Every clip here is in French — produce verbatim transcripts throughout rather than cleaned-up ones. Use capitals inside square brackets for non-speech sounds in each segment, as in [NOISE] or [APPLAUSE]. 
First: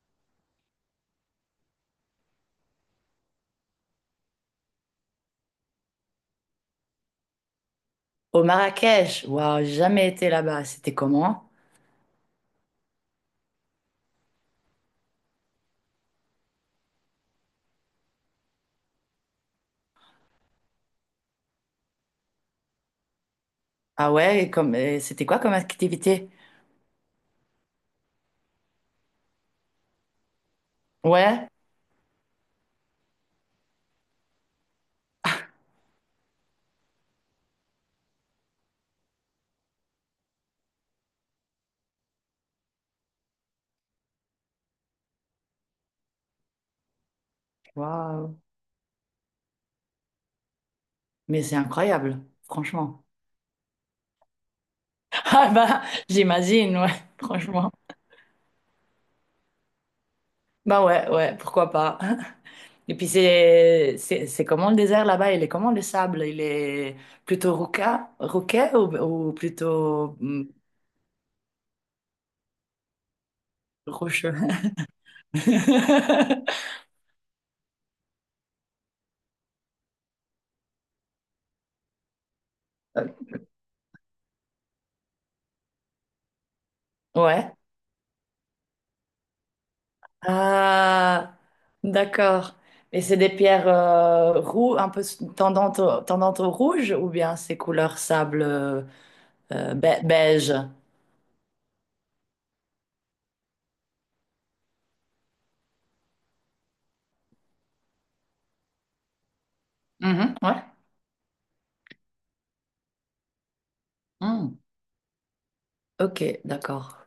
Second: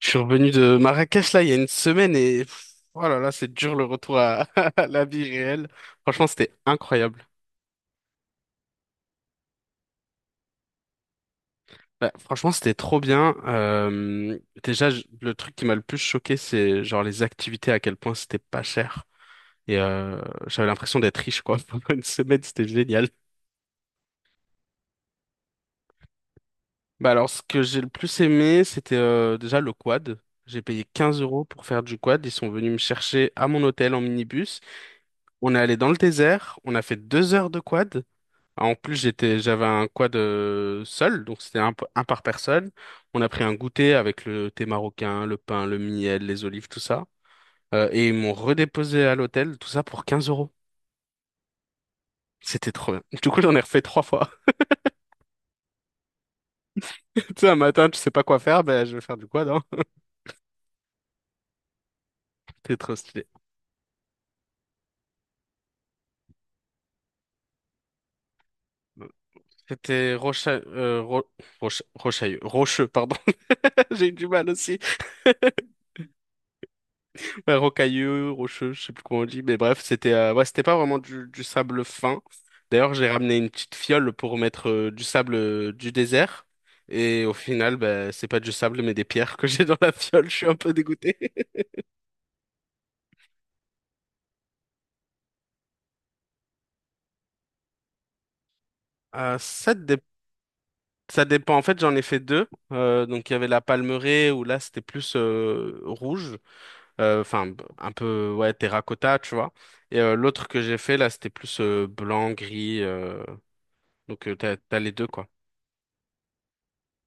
Je suis revenu de Marrakech là il y a une semaine et pff, oh là là, c'est dur le retour à, [LAUGHS] à la vie réelle. Franchement, c'était incroyable. Au Marrakech, waouh, j'ai jamais été là-bas. C'était comment? Bah, franchement, c'était trop bien. Euh, déjà, je- le truc qui m'a le plus choqué, c'est genre les activités, à quel point c'était pas cher. Et euh, j'avais l'impression d'être riche quoi. [LAUGHS] Pendant une semaine, c'était génial. Ah ouais, et comme, et c'était quoi comme activité? Bah alors, ce que j'ai le plus aimé, c'était euh, déjà le quad. J'ai payé quinze euros Ouais, pour faire du quad. Ils sont venus me chercher à mon hôtel en minibus. On est allé dans le désert. On a fait deux heures de quad. En plus, j'étais, j'avais un quad euh, seul, donc c'était un, p- un par personne. On a pris un goûter avec le thé marocain, le pain, le miel, les olives, tout ça. Euh, et ils m'ont waouh, redéposé à l'hôtel, tout ça pour quinze euros. mais c'est incroyable, C'était trop bien. franchement. Du coup, j'en ai refait trois fois. [LAUGHS] Ah bah, j'imagine, ouais, [LAUGHS] Tu [LAUGHS] sais, un franchement. matin, tu sais pas quoi faire, ben je vais faire du quad, hein. Bah ouais, ouais, pourquoi pas. [LAUGHS] C'était trop Et puis stylé. c'est, c'est, c'est comment le désert là-bas? Il est comment le sable? Il est plutôt roca, roquet ou, ou C'était plutôt hum, Rocha, euh, Ro- Rocha- Rochailleux, Rocheux, pardon. [LAUGHS] J'ai eu du rocheux? mal aussi. [LAUGHS] Ouais, rocailleux, rocheux, je sais plus comment on dit, mais bref, c'était euh, ouais, c'était pas vraiment du, du sable fin. D'ailleurs, j'ai ramené une petite fiole pour mettre euh, du sable euh, du désert. Et au Ouais. final, bah, c'est pas du sable, mais des pierres que [LAUGHS] j'ai dans la fiole. Je suis un peu dégoûté. Ah, d'accord. Et c'est des pierres euh, roux, un peu s- tendantes au, tendantes au rouge ou bien c'est couleur sable euh, Euh, euh, ça, dé- be- beige? ça dépend. En fait, j'en ai fait deux. Euh, donc, il y avait la palmeraie où là, c'était plus euh, rouge. Euh, Enfin, b- un peu, ouais, terracotta, tu vois. Et euh, Mhm. l'autre que Ouais. j'ai fait, là, c'était plus euh, blanc, gris. euh, Donc, euh, t'as, Mm. t'as les deux, quoi. Ok, d'accord.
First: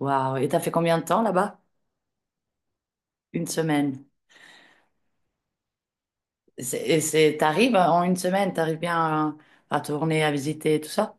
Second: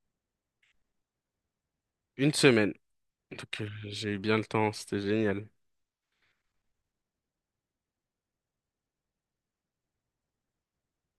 Waouh. Et t'as fait combien de temps là-bas? Une semaine. Une Donc, euh, semaine. j'ai eu bien le temps, c'était génial. C'est- Et c'est, t'arrives euh, en une semaine, t'arrives bien à, à tourner, à visiter, tout ça?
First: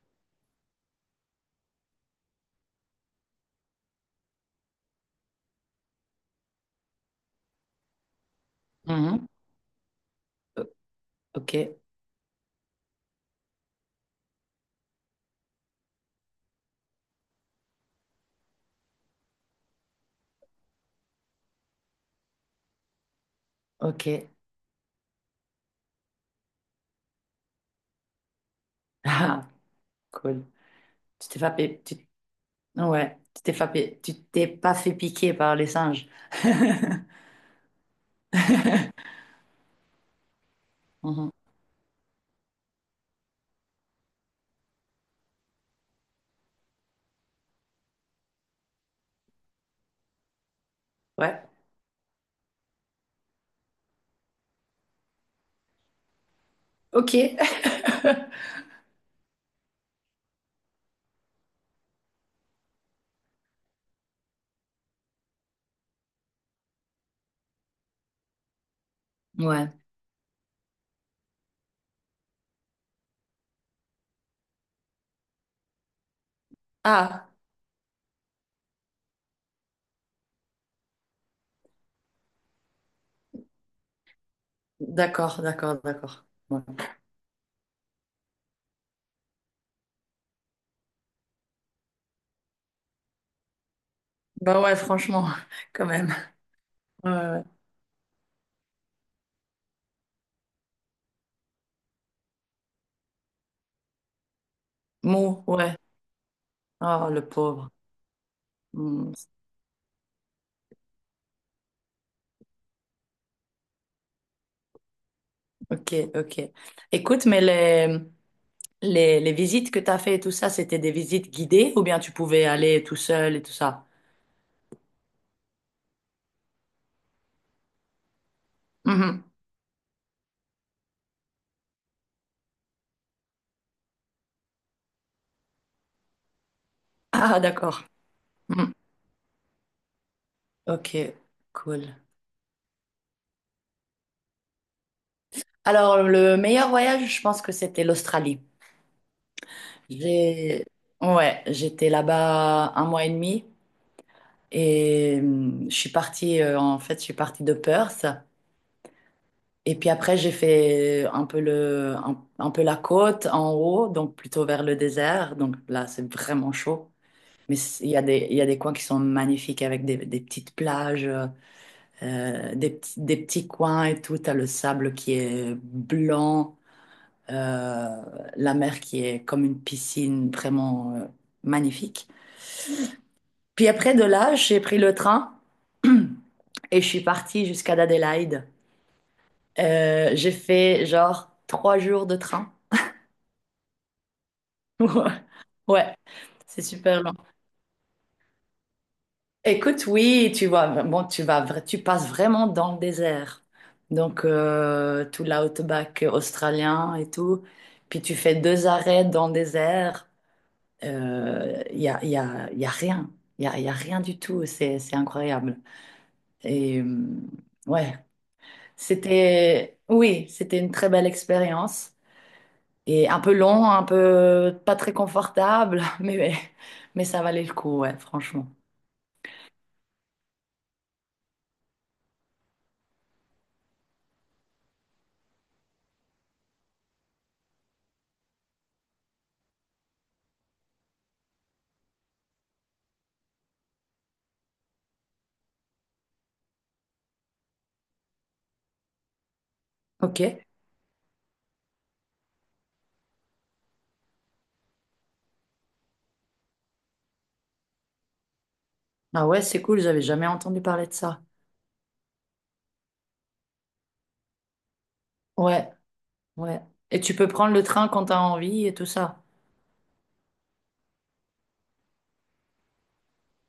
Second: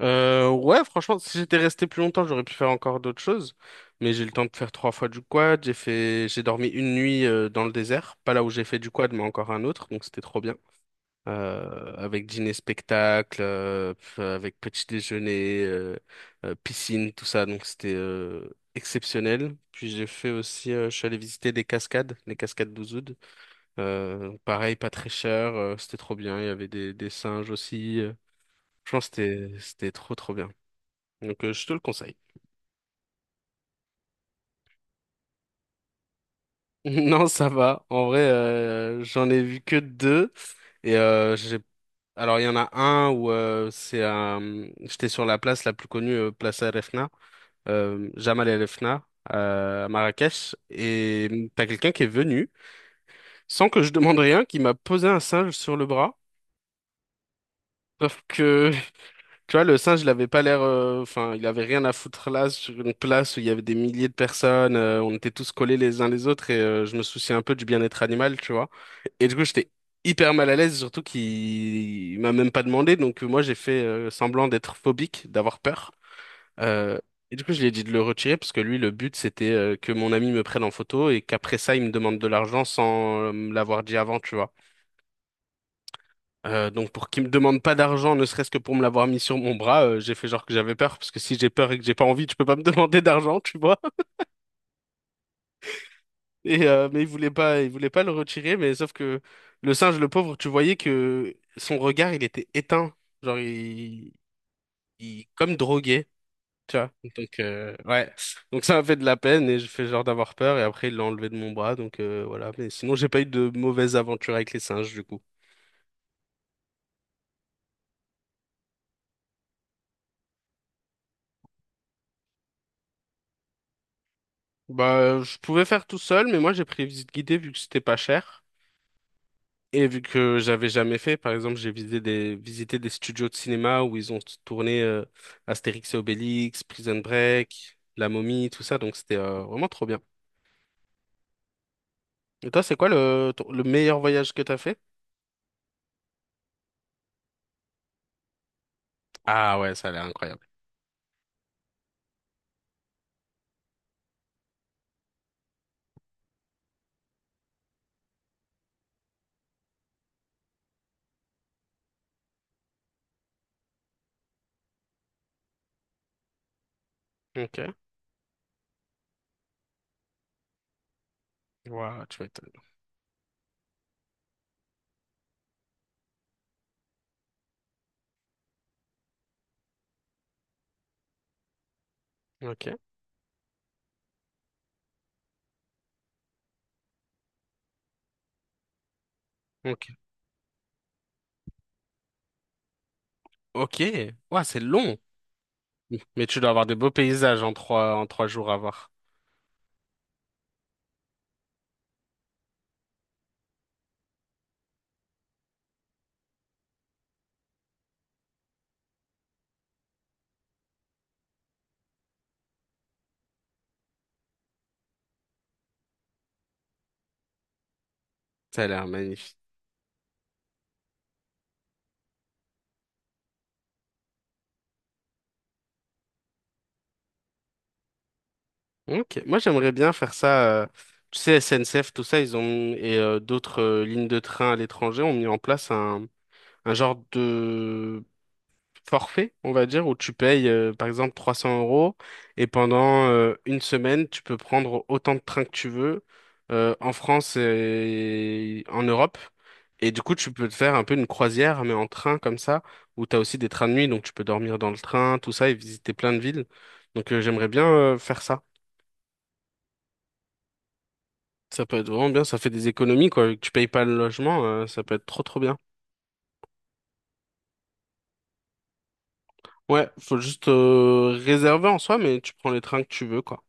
Euh, ouais, franchement, si j'étais resté plus longtemps, j'aurais pu faire encore d'autres choses. Mais j'ai eu le temps de faire trois fois du quad. J'ai fait, j'ai dormi une nuit euh, dans le désert, pas là où j'ai fait du quad, mais Mhm. encore un autre. Donc c'était trop bien. Ok, Euh, avec dîner spectacle, euh, pf, avec petit déjeuner, euh, euh, piscine, tout ça. Donc c'était euh, exceptionnel. Puis j'ai fait aussi, euh, je suis allé visiter des cascades, les cascades d'Ouzoud. ok. Euh, [LAUGHS] pareil, pas très cher, euh, c'était trop bien. Il y avait des, des singes aussi. euh, Je pense que Ah, c'était, c'était trop, trop cool. bien. Tu t'es Donc, euh, pas je te le fait, tu... conseille. [LAUGHS] Ouais, tu t'es pas fait, tu t'es pas fait piquer par les singes. Non, ça va. En vrai, euh, j'en ai vu que deux. Et Mhm. euh, j'ai... Alors, il y en a un où euh, c'est un... J'étais sur la place la plus connue, euh, Place El Refna, euh, Jamal El Refna, euh, à Marrakech. Et Ouais. mm, t'as quelqu'un qui est venu, sans que je demande rien, qui m'a posé un singe sur le bras. Ok. [LAUGHS] Sauf que, Tu vois, le singe, il avait pas l'air, euh, enfin, il avait rien à foutre là, sur une place où il y avait des milliers de personnes, euh, on était tous collés les uns les autres et euh, je me souciais un peu du bien-être animal, tu vois. Et du coup, j'étais Ouais. hyper mal à l'aise, surtout qu'il il m'a même pas demandé, donc euh, moi, j'ai fait euh, semblant d'être phobique, d'avoir peur. Euh, Ah, et du coup, je lui ai dit de le retirer parce que lui, le but, c'était euh, que mon ami me prenne en photo et qu'après ça, il me demande de l'argent sans euh, me l'avoir dit avant, tu vois. d'accord, d'accord, d'accord. Ouais. Euh, donc pour qu'il me demande pas d'argent, ne serait-ce que pour me l'avoir mis sur mon bras, euh, j'ai fait genre que j'avais peur, parce que si j'ai peur et que j'ai pas envie, tu peux pas me [LAUGHS] demander d'argent, tu vois. Bah ouais, franchement, [LAUGHS] quand même. Et euh, mais il Ouais, voulait ouais. pas, il voulait pas le retirer, mais sauf que le singe, le pauvre, tu voyais que son regard, il était éteint, genre il, il Mou, comme ouais. drogué, tu vois. Oh, le Donc pauvre. euh, ouais, donc ça m'a fait de Hmm. la peine et je fais genre d'avoir peur et après il l'a enlevé de mon bras, donc euh, voilà. Mais sinon j'ai pas eu de mauvaise aventure avec les singes du coup. Ok, ok. Écoute, mais les, les, les visites que tu as fait et tout ça, c'était des visites guidées ou bien tu pouvais aller tout seul et tout ça? Bah, euh, je pouvais faire tout seul, mais moi j'ai pris visite guidée vu que c'était pas cher. Mhm. Et vu que j'avais jamais fait, par exemple, j'ai visité des, visité des studios de cinéma où ils ont tourné euh, Astérix et Obélix, Prison Ah, Break, d'accord. La Momie, tout Hmm. ça, donc c'était euh, vraiment trop bien. Ok, cool. Et toi, c'est quoi le, ton- le meilleur voyage que t'as fait? Alors, le meilleur voyage, je pense que c'était l'Australie. Ah ouais, ça a l'air incroyable. J'ai... Ouais, j'étais là-bas un mois et demi. Et hum, je suis partie, euh, en fait, je suis partie de Perth. Et puis après, j'ai fait un peu le, un, un peu la côte en haut, donc plutôt vers le désert. Donc là, c'est vraiment chaud. Mais Ok. c- il y a des, il y a des coins qui sont magnifiques avec des, des petites plages, Wow, tu euh, m'étonnes. des, petits- des petits coins et tout. T'as le sable qui est blanc, euh, la mer qui est comme une piscine vraiment, euh, magnifique. Ok. Puis après, de là, j'ai pris le train. [CLEARS THROAT] Et je suis partie jusqu'à Adélaïde. Ok. Euh, j'ai fait genre trois jours de train. Ok. Ouah, c'est long. [LAUGHS] Ouais, Mais tu dois c'est avoir des beaux super long. paysages en trois, en trois jours à voir. Écoute, oui, tu vois, bon, tu vas, vra- tu passes vraiment dans le désert. Donc, euh, tout l'outback australien et tout. Puis tu fais deux arrêts dans le désert. Il y a, y a, y a rien. Il y a, y a rien du tout. C'est, c'est incroyable. Et euh, ouais, Ça a l'air magnifique. c'était, oui, c'était une très belle expérience. Et un peu long, un peu pas très confortable, [LAUGHS] mais, mais ça valait le coup, ouais, franchement. Ok, moi j'aimerais bien faire ça. euh, tu sais, S N C F, tout ça, ils ont mis- et euh, d'autres euh, lignes de train à l'étranger ont mis en place un, un genre de forfait, on va dire, où tu payes euh, par exemple trois cents euros et pendant euh, une semaine, tu peux prendre autant de trains que tu veux euh, en France et en Europe. Et du coup, Ok. tu peux te faire un peu une croisière, mais en train comme ça, où tu as aussi des trains de nuit, donc tu peux dormir dans le train, tout ça, et visiter plein de villes. Donc euh, j'aimerais bien euh, faire ça. Ah ouais, c'est cool, j'avais jamais entendu parler de ça. Ça peut être vraiment bien, ça fait des économies, quoi. vu Que tu payes pas le logement, euh, ça peut être trop trop bien. Ouais, ouais. Et tu peux prendre le train quand t'as envie et tout ça. Ouais, faut juste euh, réserver en soi, mais tu prends les trains que tu veux, quoi.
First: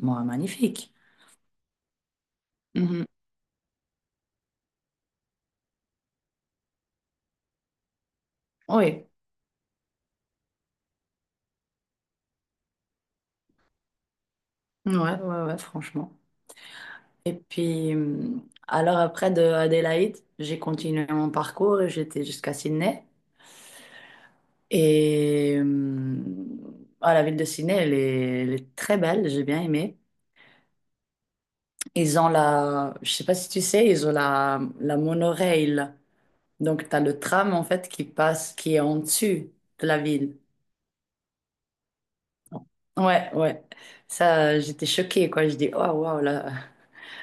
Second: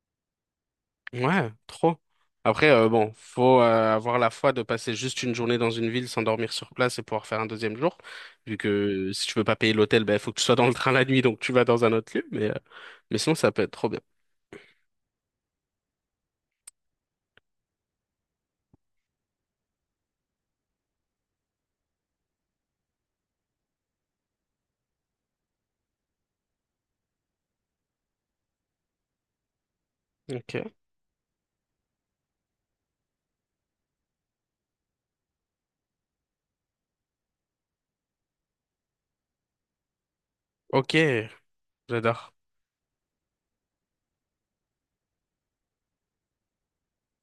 Moi, magnifique. Ouais, trop. Après, euh, Mhm. bon, faut euh, avoir la foi de passer juste une journée dans une ville sans dormir sur place et pouvoir faire un deuxième jour. Vu que Oui, euh, si tu veux pas payer l'hôtel, ben faut que tu sois dans le train la nuit, donc tu vas dans un autre lieu. Mais, euh, mais sinon, ça peut être trop bien. ouais, ouais, ouais, franchement. Et puis, hum, alors après de Adélaïde, j'ai continué mon parcours et j'étais jusqu'à Sydney. Et hum, ah, la ville de Sydney, elle est, elle est très belle, j'ai bien aimé. Ok. Ils ont la, je sais pas si tu sais, ils ont la, la monorail. Donc, tu as le tram, en fait, qui passe, qui est en dessus de la ville. Ok, j'adore. Ouais, ouais. Ça, j'étais choquée, quoi. Je dis, oh, waouh, la,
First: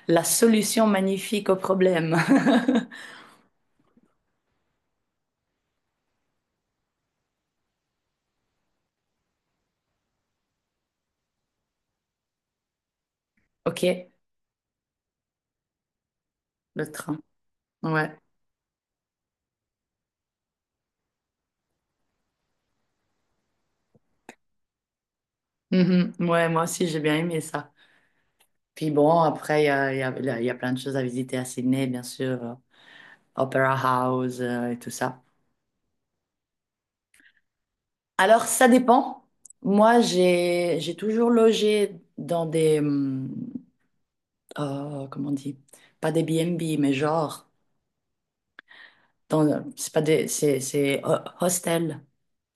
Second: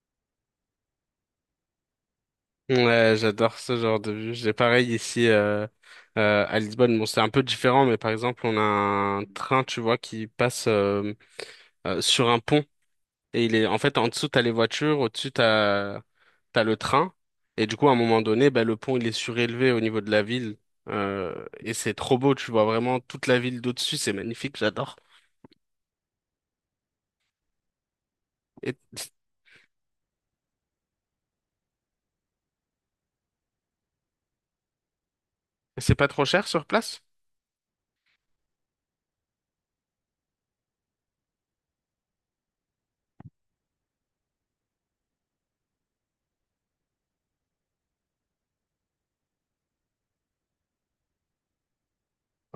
la solution magnifique au problème. [LAUGHS] Ouais, j'adore ce genre de vue. J'ai pareil ici euh, euh, à Lisbonne. Bon, c'est un peu différent, mais par exemple, on a un train, tu vois, qui passe euh, euh, sur un pont. Et il est en fait Ok, en dessous, t'as les voitures, au-dessus, t'as t'as le le train. train. Et du coup, à un Ouais. moment donné, bah, le pont, il est surélevé au niveau de la ville. Euh, et c'est trop beau, tu vois vraiment toute la ville d'au-dessus, c'est magnifique, j'adore. Mhm. Ouais, moi aussi, j'ai bien aimé ça. Et Puis bon, après, il y a, il y a- il y a plein de choses à visiter à Sydney, bien sûr. euh, Opera House, euh, et tout ça. c'est pas trop cher sur place? Alors, ça dépend. Moi, j'ai j'ai toujours logé dans des hum, euh, oh, comment on dit? Pas des B and B, mais genre dans c'est pas des c'est c'est ho- hostel.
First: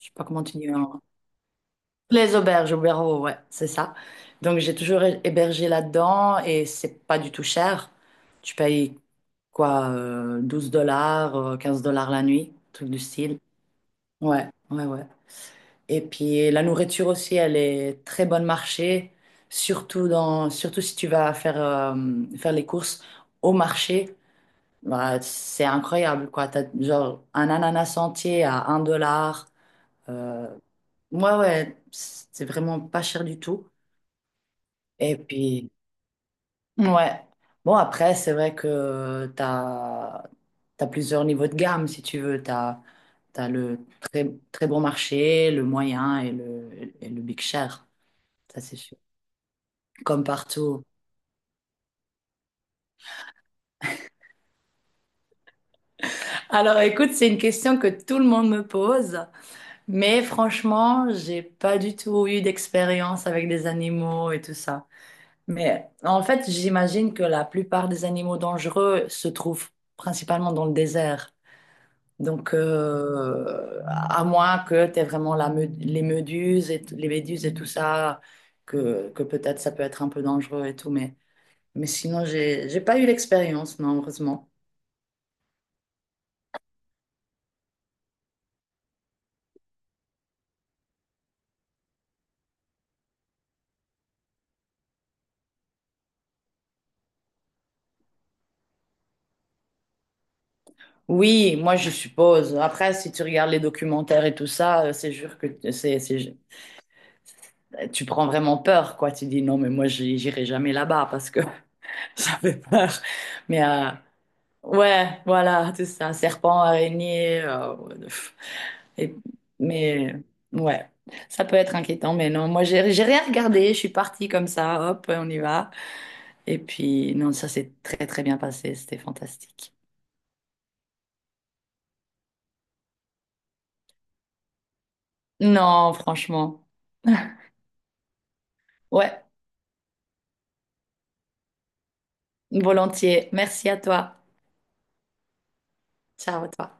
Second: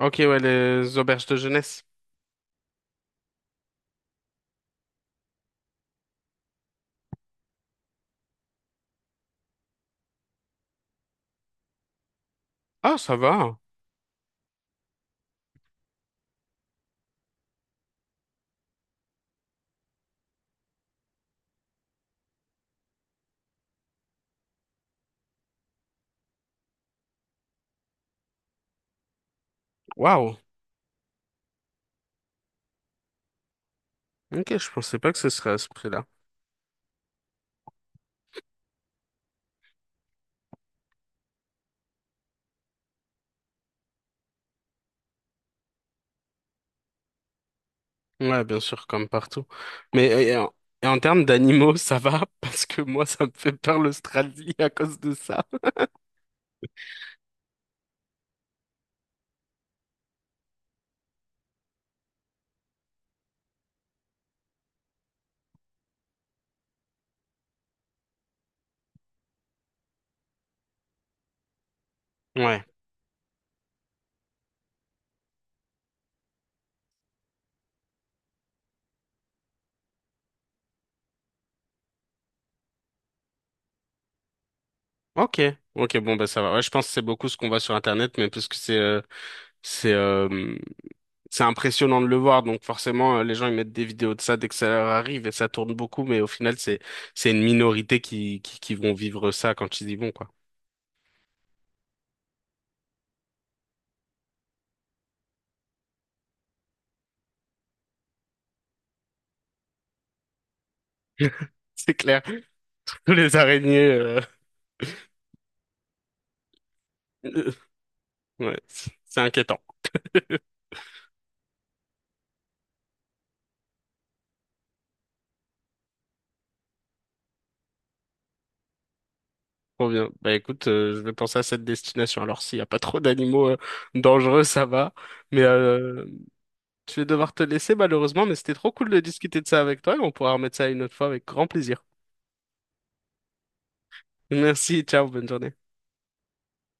Je sais pas ouais, comment tu dis. les en- auberges de jeunesse. Les auberges, auberges, ouais, c'est ça. Donc j'ai toujours hé- hébergé là-dedans et c'est pas du tout cher. Tu payes quoi euh, douze dollars, euh, quinze dollars la nuit, truc Ah, du ça style. va. Ouais, ouais, ouais. Et puis la nourriture aussi, elle est très bonne marché, surtout dans, surtout si tu vas faire, euh, faire les courses au marché. Bah, c'est incroyable, quoi. T'as genre un ananas entier à un dollar. Waouh. Euh, ouais, ouais, c'est vraiment pas cher du tout. Ok, je pensais pas Et que ce serait à ce puis, prix-là. ouais. Bon, après, c'est vrai que t'as, t'as plusieurs niveaux de gamme, si tu veux. T'as, t'as le très, très bon marché, le moyen et le, et le big cher. Ouais, bien Ça, c'est sûr, sûr. comme partout. Mais euh, Comme et en, partout. et en termes d'animaux, ça va [LAUGHS] parce que moi, ça me fait peur l'Australie à cause de ça. Alors écoute, c'est une question que tout le monde me pose, mais franchement, j'ai pas du tout eu d'expérience avec des animaux et tout ça. Mais en fait, j'imagine que la plupart des animaux dangereux se trouvent principalement dans le désert. Donc, Ouais. euh, à moins que tu aies vraiment la me- les méduses et, t- les méduses et tout ça, que, que peut-être ça peut être un peu dangereux et tout, mais, mais sinon, j'ai, j'ai pas eu l'expérience, non, heureusement. Ok. Ok, bon, bah ça va. Ouais, je pense que c'est beaucoup ce qu'on voit sur Internet, mais parce que c'est euh, c'est euh, c'est impressionnant de le voir, donc forcément, euh, les gens ils mettent des vidéos de ça dès que ça leur arrive et ça tourne beaucoup, mais au final, c'est c'est une minorité qui, qui qui vont vivre ça quand ils y vont, quoi. Oui, moi je suppose. Après, si tu regardes les documentaires et tout ça, euh, c'est sûr que t- c'est, c'est- tu prends vraiment peur, quoi. Tu dis non, mais moi j'y- j'irai jamais là-bas parce que C'est [LAUGHS] clair. ça fait peur. [LAUGHS] Les Mais araignées, euh, euh, ouais, voilà, c'est ça, serpent, araignée. [LAUGHS] euh, pff, ouais, c'est et- c'est inquiétant. mais ouais, ça peut être inquiétant, mais non, moi j'ai j'ai rien regardé. Je suis partie comme ça, hop, on y va. Et puis non, ça s'est très très bien passé, c'était fantastique. Trop bien. Bah écoute, euh, je vais penser à cette destination. Alors s'il n'y a pas trop d'animaux euh, dangereux, ça va. Mais Non, euh, franchement, je vais devoir te [LAUGHS] laisser malheureusement, mais c'était trop cool de ouais. discuter de ça avec toi et on pourra remettre ça une autre fois avec grand plaisir. Volontiers. Merci à toi. Merci, ciao, bonne journée. Ciao à toi.